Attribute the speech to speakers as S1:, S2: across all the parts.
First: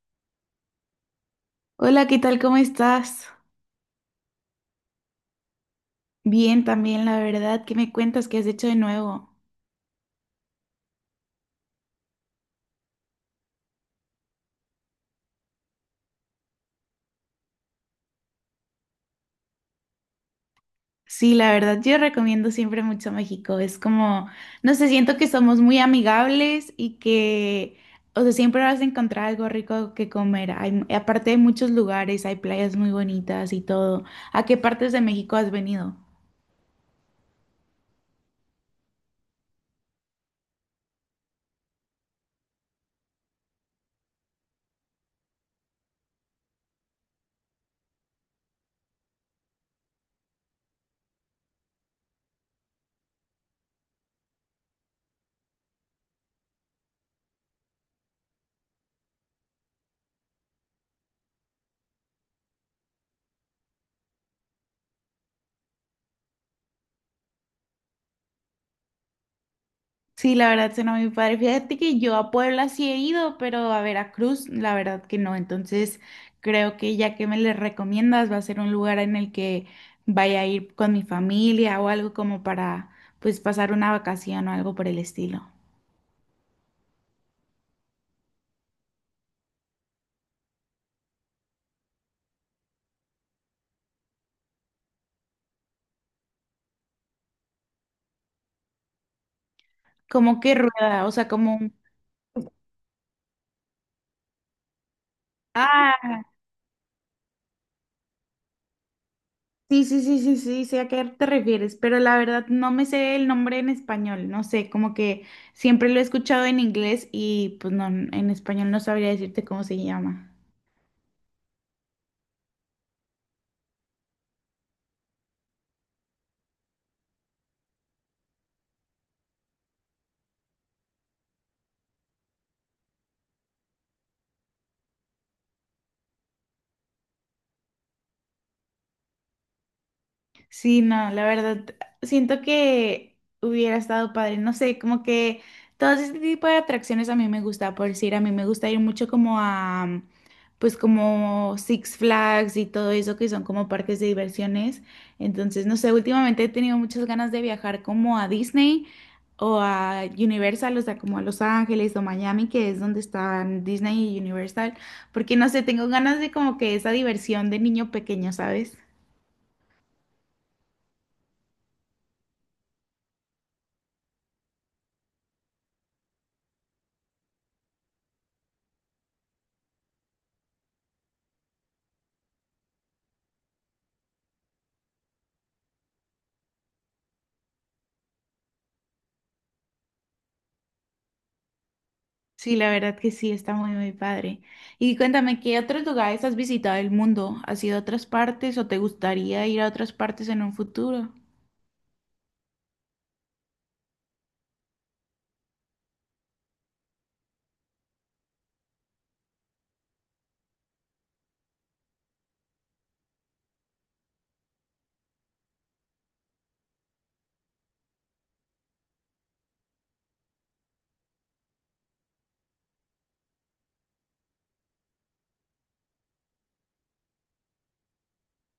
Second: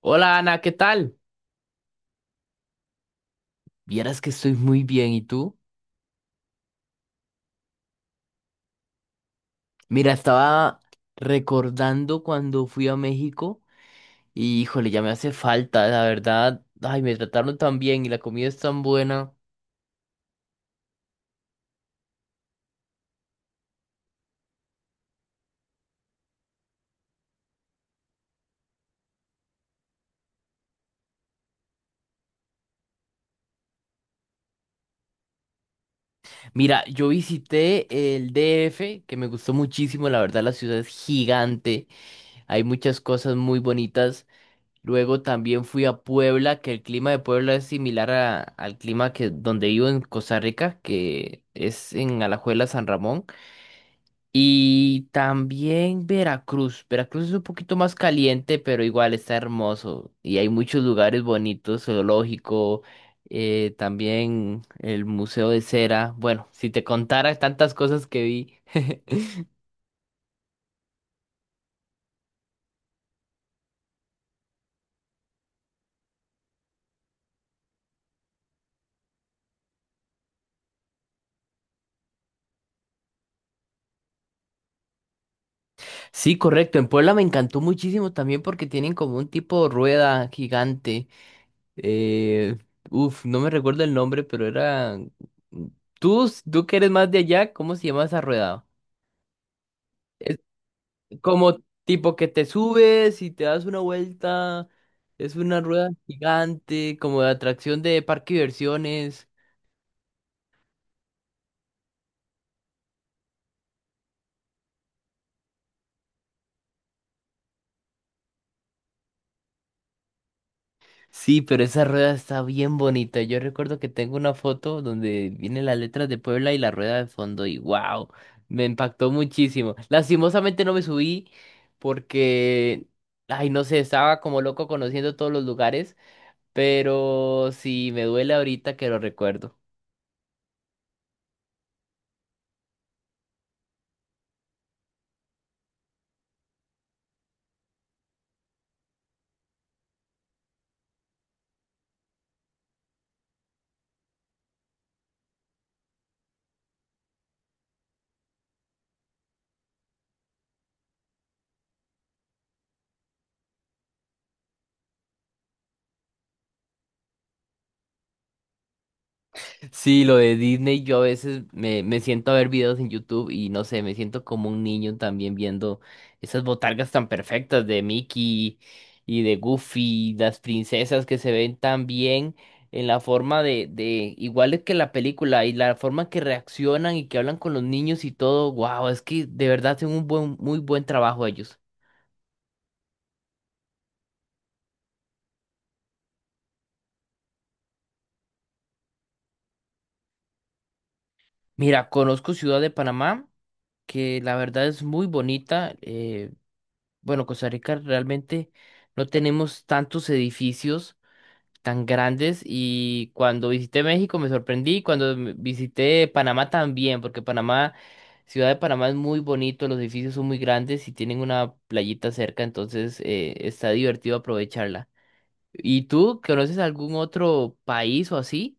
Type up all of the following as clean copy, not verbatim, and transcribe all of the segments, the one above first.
S1: Hola Ana, ¿qué tal?
S2: Hola, ¿qué tal? ¿Cómo estás?
S1: Vieras que estoy muy bien, ¿y tú?
S2: Bien, también, la verdad. ¿Qué me cuentas? ¿Qué has hecho de nuevo?
S1: Mira, estaba recordando cuando fui a México y híjole, ya me hace falta, la verdad. Ay, me trataron tan bien y la comida es tan buena.
S2: Sí, la verdad, yo recomiendo siempre mucho México. Es como, no sé, siento que somos muy amigables y que, o sea, siempre vas a encontrar algo rico que comer. Hay, aparte hay muchos lugares, hay playas muy bonitas y todo. ¿A qué partes de México has venido?
S1: Mira, yo visité el DF, que me gustó muchísimo, la verdad la ciudad es gigante, hay muchas cosas muy bonitas. Luego también fui a Puebla, que el clima de Puebla es similar al clima que donde vivo en Costa Rica, que es en Alajuela, San Ramón. Y también Veracruz. Veracruz es un poquito más caliente, pero igual está hermoso. Y hay muchos lugares bonitos, zoológico, también el Museo de Cera. Bueno, si te contara tantas cosas que vi.
S2: Sí, la verdad suena muy padre. Fíjate que yo a Puebla sí he ido, pero a Veracruz, la verdad que no. Entonces, creo que ya que me le recomiendas, va a ser un lugar en el que vaya a ir con mi familia o algo como para, pues, pasar una vacación o algo por el estilo.
S1: Sí, correcto. En Puebla me encantó muchísimo también porque tienen como un tipo de rueda gigante. Eh, no me recuerdo el nombre, pero era... Tú que eres más de allá, ¿cómo se llama esa rueda?
S2: Como que rueda, o sea, como
S1: Como
S2: un...
S1: tipo que te subes y te das una vuelta, es una rueda
S2: Ah,
S1: gigante, como de atracción de parque de diversiones.
S2: sí, sí, sí, sí, sí, sé a qué te refieres, pero la verdad no me sé el nombre en español, no sé, como que siempre lo he escuchado en inglés y pues no, en español no sabría decirte cómo se llama.
S1: Sí, pero esa rueda está bien bonita. Yo recuerdo que tengo una foto donde vienen las letras de Puebla y la rueda de fondo y wow, me impactó muchísimo. Lastimosamente no me subí porque, ay, no sé, estaba como loco conociendo todos los lugares, pero sí, me duele ahorita que lo recuerdo.
S2: Sí, no, la verdad, siento que hubiera estado padre, no sé, como que todo este tipo de atracciones a mí me gusta, por decir, a mí me gusta ir mucho como a, pues como Six Flags y todo eso que son como parques de diversiones, entonces, no sé, últimamente he tenido muchas ganas de viajar como a Disney o a Universal, o sea, como a Los Ángeles o Miami, que es donde están Disney y Universal, porque no sé, tengo ganas de como que esa diversión de niño pequeño, ¿sabes?
S1: Sí, lo de Disney, yo a veces me siento a ver videos en YouTube y no sé, me siento como un niño también viendo esas botargas tan perfectas de Mickey y de Goofy, las princesas que se ven tan bien en la forma de iguales que la película y la forma que reaccionan y que hablan con los niños y todo, wow, es que de verdad hacen un buen, muy buen trabajo ellos.
S2: Sí, la verdad que sí, está muy, muy padre. Y cuéntame, ¿qué otros lugares has visitado del mundo? ¿Has ido a otras partes o te gustaría ir a otras partes en un futuro?
S1: Mira, conozco Ciudad de Panamá, que la verdad es muy bonita. Bueno, Costa Rica realmente no tenemos tantos edificios tan grandes y cuando visité México me sorprendí, cuando visité Panamá también, porque Panamá, Ciudad de Panamá es muy bonito, los edificios son muy grandes y tienen una playita cerca, entonces está divertido aprovecharla. ¿Y tú conoces algún otro país o así?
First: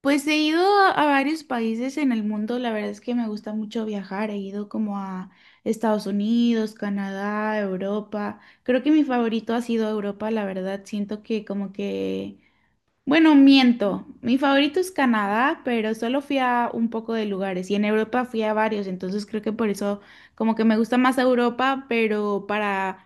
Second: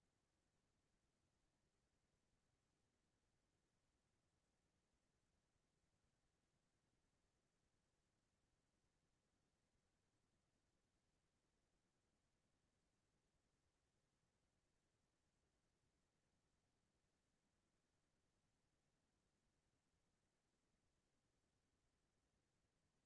S2: Pues he ido a varios países en el mundo, la verdad es que me gusta mucho viajar, he ido como a Estados Unidos, Canadá, Europa. Creo que mi favorito ha sido Europa, la verdad, siento que como que bueno, miento. Mi favorito es Canadá, pero solo fui a un poco de lugares y en Europa fui a varios, entonces creo que por eso como que me gusta más Europa, pero para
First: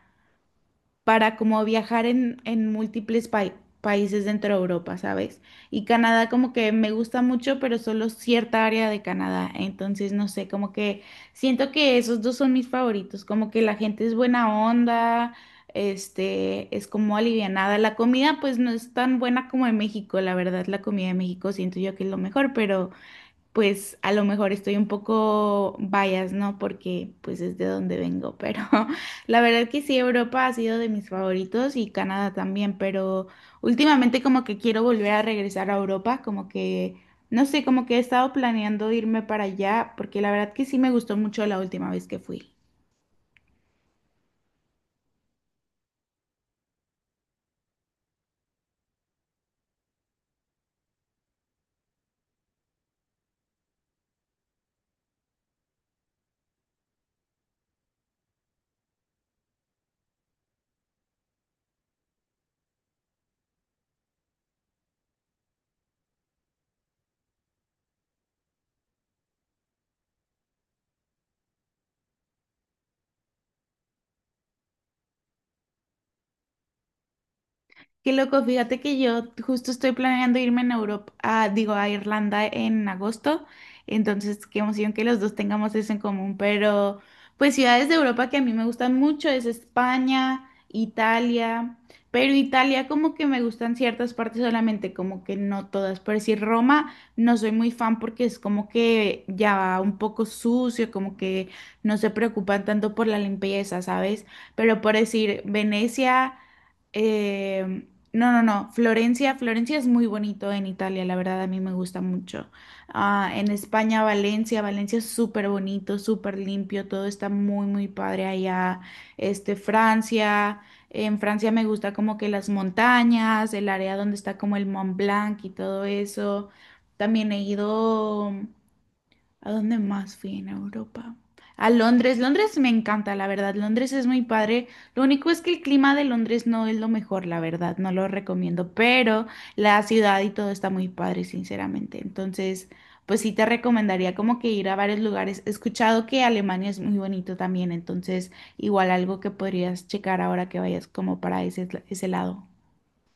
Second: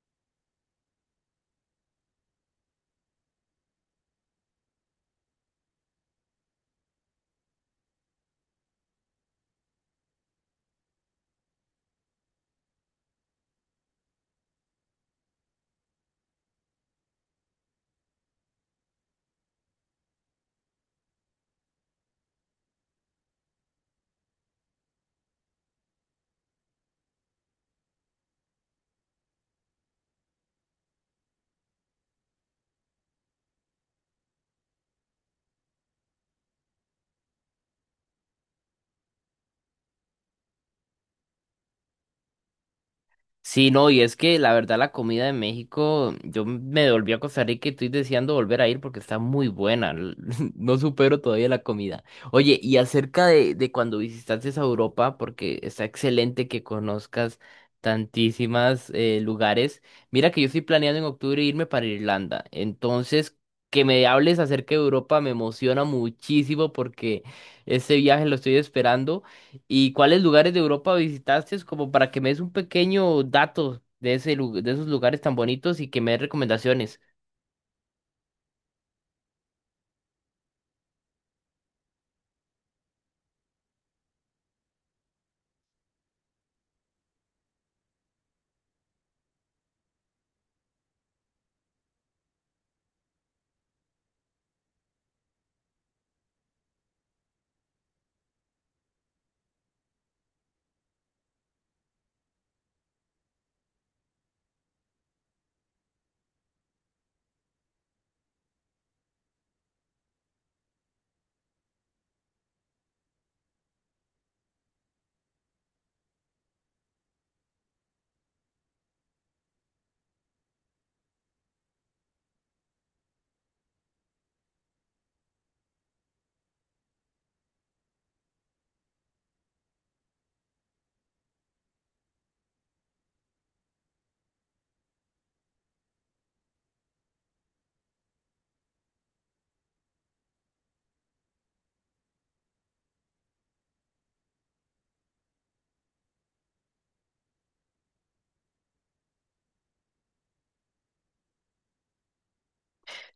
S2: para como viajar en múltiples países dentro de Europa, ¿sabes? Y Canadá como que me gusta mucho, pero solo cierta área de Canadá. Entonces, no sé, como que siento que esos dos son mis favoritos, como que la gente es buena onda, este, es como alivianada. La comida pues no es tan buena como en México, la verdad, la comida de México siento yo que es lo mejor, pero pues a lo mejor estoy un poco bias, ¿no? Porque pues es de donde vengo, pero la verdad que sí, Europa ha sido de mis favoritos y Canadá también, pero últimamente como que quiero volver a regresar a Europa, como que, no sé, como que he estado planeando irme para allá, porque la verdad que sí me gustó mucho la última vez que fui.
S1: Sí, no, y es que la verdad la comida de México, yo me volví a Costa Rica y estoy deseando volver a ir porque está muy buena. No supero todavía la comida. Oye, y acerca de cuando visitaste a Europa, porque está excelente que conozcas tantísimas lugares. Mira que yo estoy planeando en octubre irme para Irlanda. Entonces, que me hables acerca de Europa me emociona muchísimo porque este viaje lo estoy esperando. ¿Y cuáles lugares de Europa visitaste? Como para que me des un pequeño dato de de esos lugares tan bonitos y que me des recomendaciones.
S2: Qué loco, fíjate que yo justo estoy planeando irme en Europa, digo, a Irlanda en agosto, entonces qué emoción que los dos tengamos eso en común, pero pues ciudades de Europa que a mí me gustan mucho es España, Italia, pero Italia como que me gustan ciertas partes solamente, como que no todas, por decir Roma no soy muy fan porque es como que ya un poco sucio, como que no se preocupan tanto por la limpieza, ¿sabes? Pero por decir Venecia... em, no, no, no. Florencia, Florencia es muy bonito en Italia, la verdad a mí me gusta mucho. Ah, en España, Valencia, Valencia es súper bonito, súper limpio, todo está muy, muy padre allá. Este, Francia, en Francia me gusta como que las montañas, el área donde está como el Mont Blanc y todo eso. También he ido. ¿A dónde más fui en Europa? A Londres. Londres me encanta, la verdad. Londres es muy padre. Lo único es que el clima de Londres no es lo mejor, la verdad. No lo recomiendo, pero la ciudad y todo está muy padre, sinceramente. Entonces, pues sí te recomendaría como que ir a varios lugares. He escuchado que Alemania es muy bonito también, entonces igual algo que podrías checar ahora que vayas como para ese, ese lado.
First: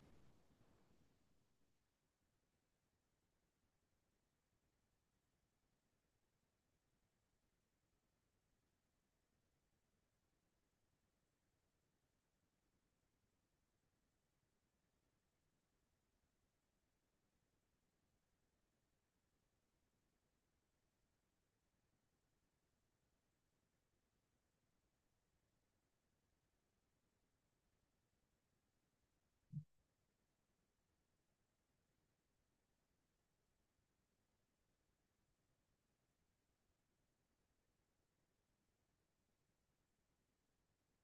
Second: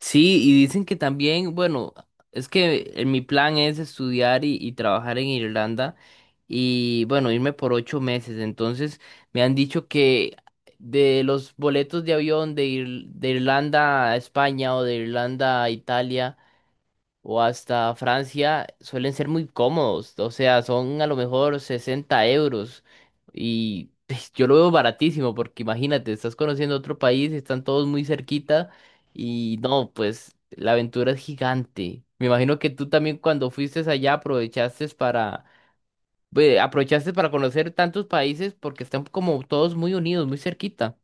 S1: Sí, y dicen que también, bueno, es que mi plan es estudiar y trabajar en Irlanda y, bueno, irme por 8 meses. Entonces, me han dicho que de los boletos de avión de Irlanda a España o de Irlanda a Italia o hasta Francia suelen ser muy cómodos. O sea, son a lo mejor 60 euros. Y pues, yo lo veo baratísimo porque imagínate, estás conociendo otro país, están todos muy cerquita y no, pues la aventura es gigante. Me imagino que tú también cuando fuiste allá aprovechaste para, aprovechaste para conocer tantos países porque están como todos muy unidos, muy cerquita.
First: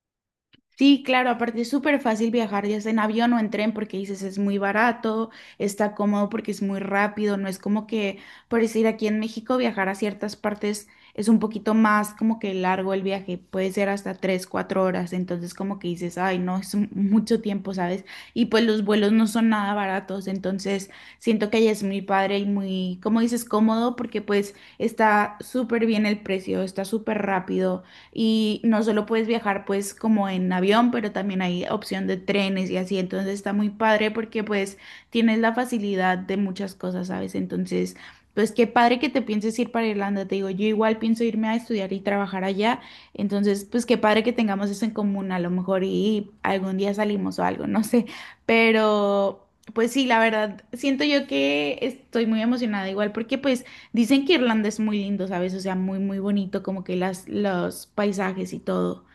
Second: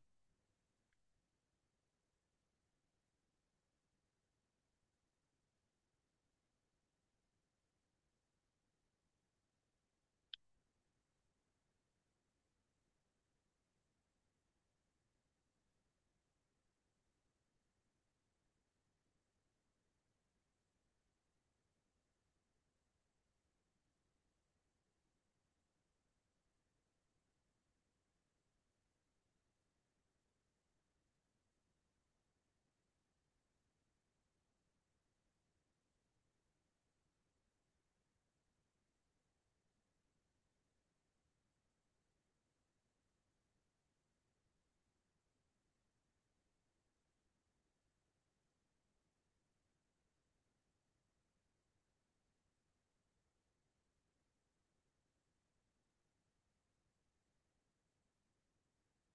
S2: Sí, claro, aparte es súper fácil viajar ya sea en avión o en tren porque dices es muy barato, está cómodo porque es muy rápido, no es como que, por decir, aquí en México viajar a ciertas partes es un poquito más como que largo el viaje, puede ser hasta tres, cuatro horas, entonces como que dices, ay, no, es mucho tiempo, ¿sabes? Y pues los vuelos no son nada baratos, entonces siento que allá es muy padre y muy, como dices, cómodo porque pues está súper bien el precio, está súper rápido y no solo puedes viajar pues como en avión, pero también hay opción de trenes y así, entonces está muy padre porque pues tienes la facilidad de muchas cosas, ¿sabes? Entonces, pues qué padre que te pienses ir para Irlanda, te digo, yo igual pienso irme a estudiar y trabajar allá, entonces pues qué padre que tengamos eso en común, a lo mejor y algún día salimos o algo, no sé, pero... Pues sí, la verdad, siento yo que estoy muy emocionada igual porque pues dicen que Irlanda es muy lindo, ¿sabes? O sea, muy, muy bonito, como que las, los paisajes y todo.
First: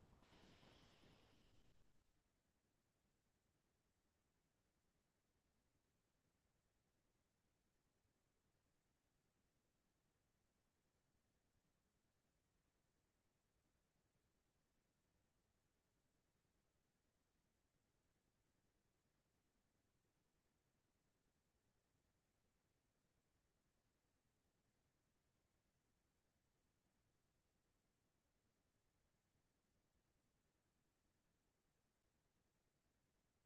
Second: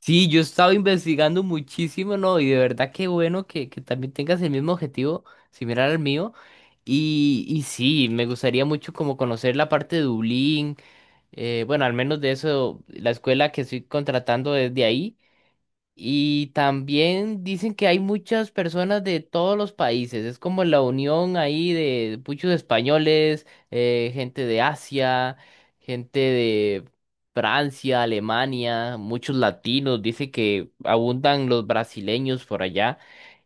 S1: Sí, yo estaba investigando muchísimo, ¿no? Y de verdad qué bueno que también tengas el mismo objetivo similar al mío. Y sí, me gustaría mucho como conocer la parte de Dublín. Bueno, al menos de eso, la escuela que estoy contratando es de ahí. Y también dicen que hay muchas personas de todos los países. Es como la unión ahí de muchos españoles, gente de Asia, gente de Francia, Alemania, muchos latinos. Dice que abundan los brasileños por allá.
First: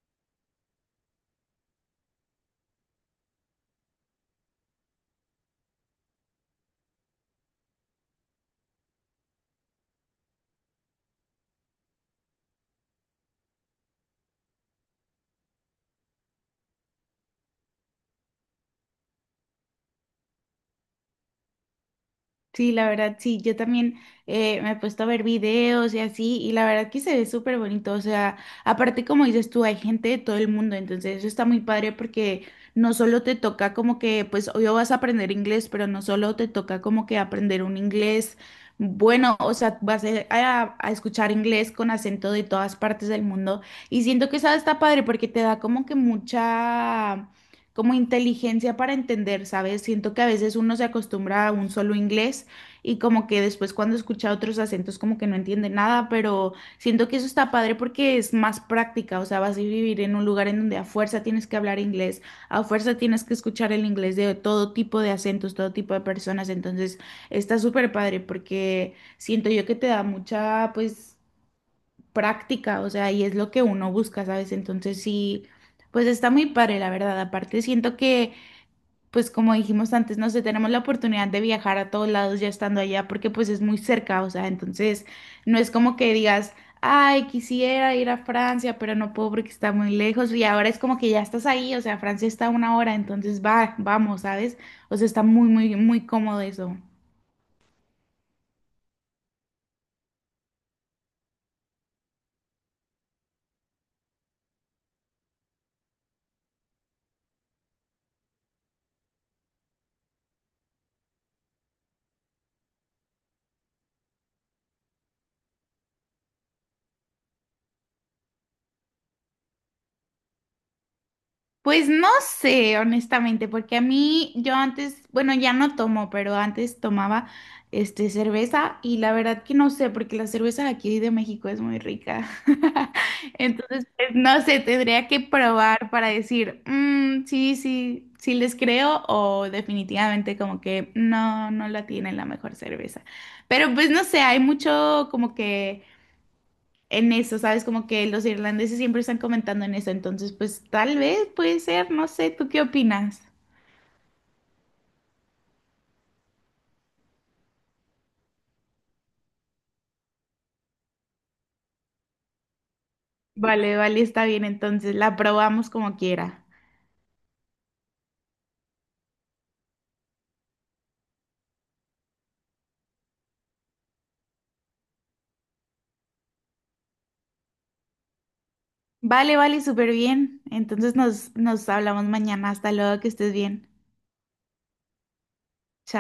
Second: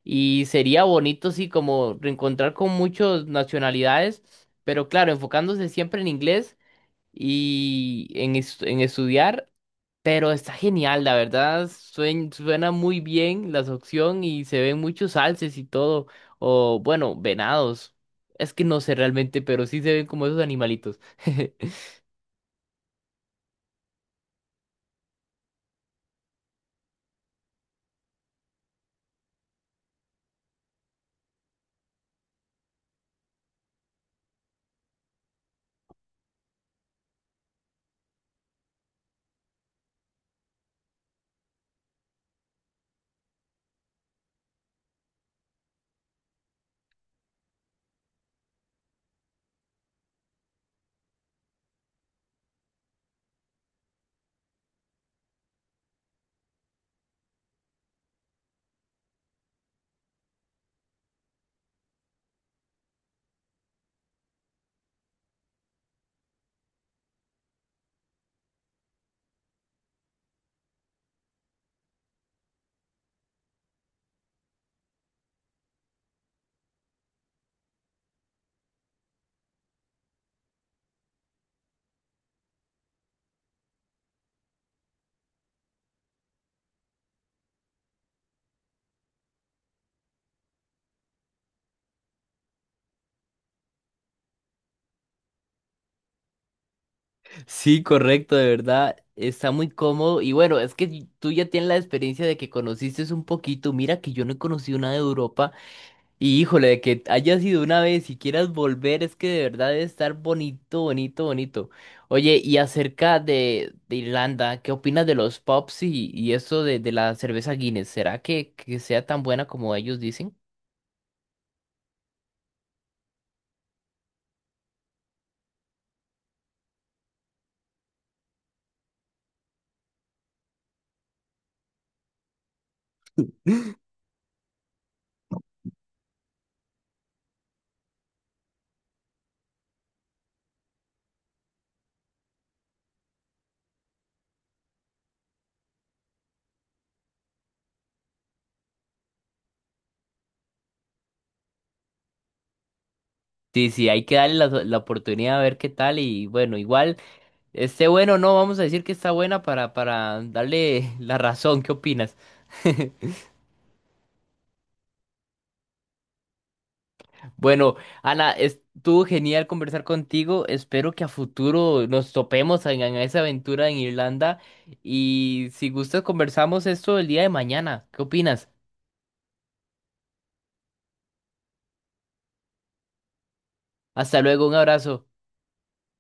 S1: Y sería bonito, sí, como reencontrar con muchas nacionalidades, pero claro, enfocándose siempre en inglés y en estudiar. Pero está genial, la verdad, suena muy bien la opción y se ven muchos alces y todo, o bueno, venados. Es que no sé realmente, pero sí se ven como esos animalitos.
S2: Sí, la verdad, sí, yo también me he puesto a ver videos y así, y la verdad que se ve súper bonito, o sea, aparte como dices tú, hay gente de todo el mundo, entonces eso está muy padre porque no solo te toca como que, pues hoy vas a aprender inglés, pero no solo te toca como que aprender un inglés bueno, o sea, vas a, a escuchar inglés con acento de todas partes del mundo, y siento que eso está padre porque te da como que mucha como inteligencia para entender, ¿sabes? Siento que a veces uno se acostumbra a un solo inglés y como que después cuando escucha otros acentos como que no entiende nada, pero siento que eso está padre porque es más práctica, o sea, vas a vivir en un lugar en donde a fuerza tienes que hablar inglés, a fuerza tienes que escuchar el inglés de todo tipo de acentos, todo tipo de personas, entonces está súper padre porque siento yo que te da mucha, pues práctica, o sea, y es lo que uno busca, ¿sabes? Entonces sí, pues está muy padre, la verdad. Aparte, siento que, pues como dijimos antes, no sé, tenemos la oportunidad de viajar a todos lados ya estando allá, porque pues es muy cerca, o sea, entonces no es como que digas, ay, quisiera ir a Francia, pero no puedo porque está muy lejos, y ahora es como que ya estás ahí, o sea, Francia está a una hora, entonces va, vamos, ¿sabes? O sea, está muy, muy, muy cómodo eso.
S1: Sí, correcto, de verdad, está muy cómodo y bueno, es que tú ya tienes la experiencia de que conociste un poquito, mira que yo no he conocido nada de Europa. Y híjole, de que hayas ido una vez y quieras volver, es que de verdad debe estar bonito, bonito, bonito. Oye, y acerca de Irlanda, ¿qué opinas de los pubs y eso de la cerveza Guinness? ¿Será que sea tan buena como ellos dicen?
S2: Pues no sé, honestamente, porque a mí yo antes, bueno, ya no tomo, pero antes tomaba este cerveza y la verdad que no sé, porque la cerveza de aquí de México es muy rica. Entonces, pues, no sé, tendría que probar para decir, "Mm, sí, sí, sí les creo o definitivamente como que no, no la tienen la mejor cerveza". Pero pues no sé, hay mucho como que en eso, ¿sabes? Como que los irlandeses siempre están comentando en eso, entonces pues tal vez puede ser, no sé, ¿tú qué opinas?
S1: Sí, sí, hay que darle la oportunidad a ver qué tal y bueno, igual esté bueno o no, vamos a decir que está buena para darle la razón, ¿qué opinas?
S2: Vale, vale, está bien, entonces la probamos como quiera.
S1: Bueno, Ana, estuvo genial conversar contigo. Espero que a futuro nos topemos en esa aventura en Irlanda. Y si gustas, conversamos esto el día de mañana. ¿Qué opinas?
S2: Vale, vale, súper bien. Entonces nos hablamos mañana. Hasta luego, que estés bien.
S1: Hasta luego, un abrazo.
S2: Chao.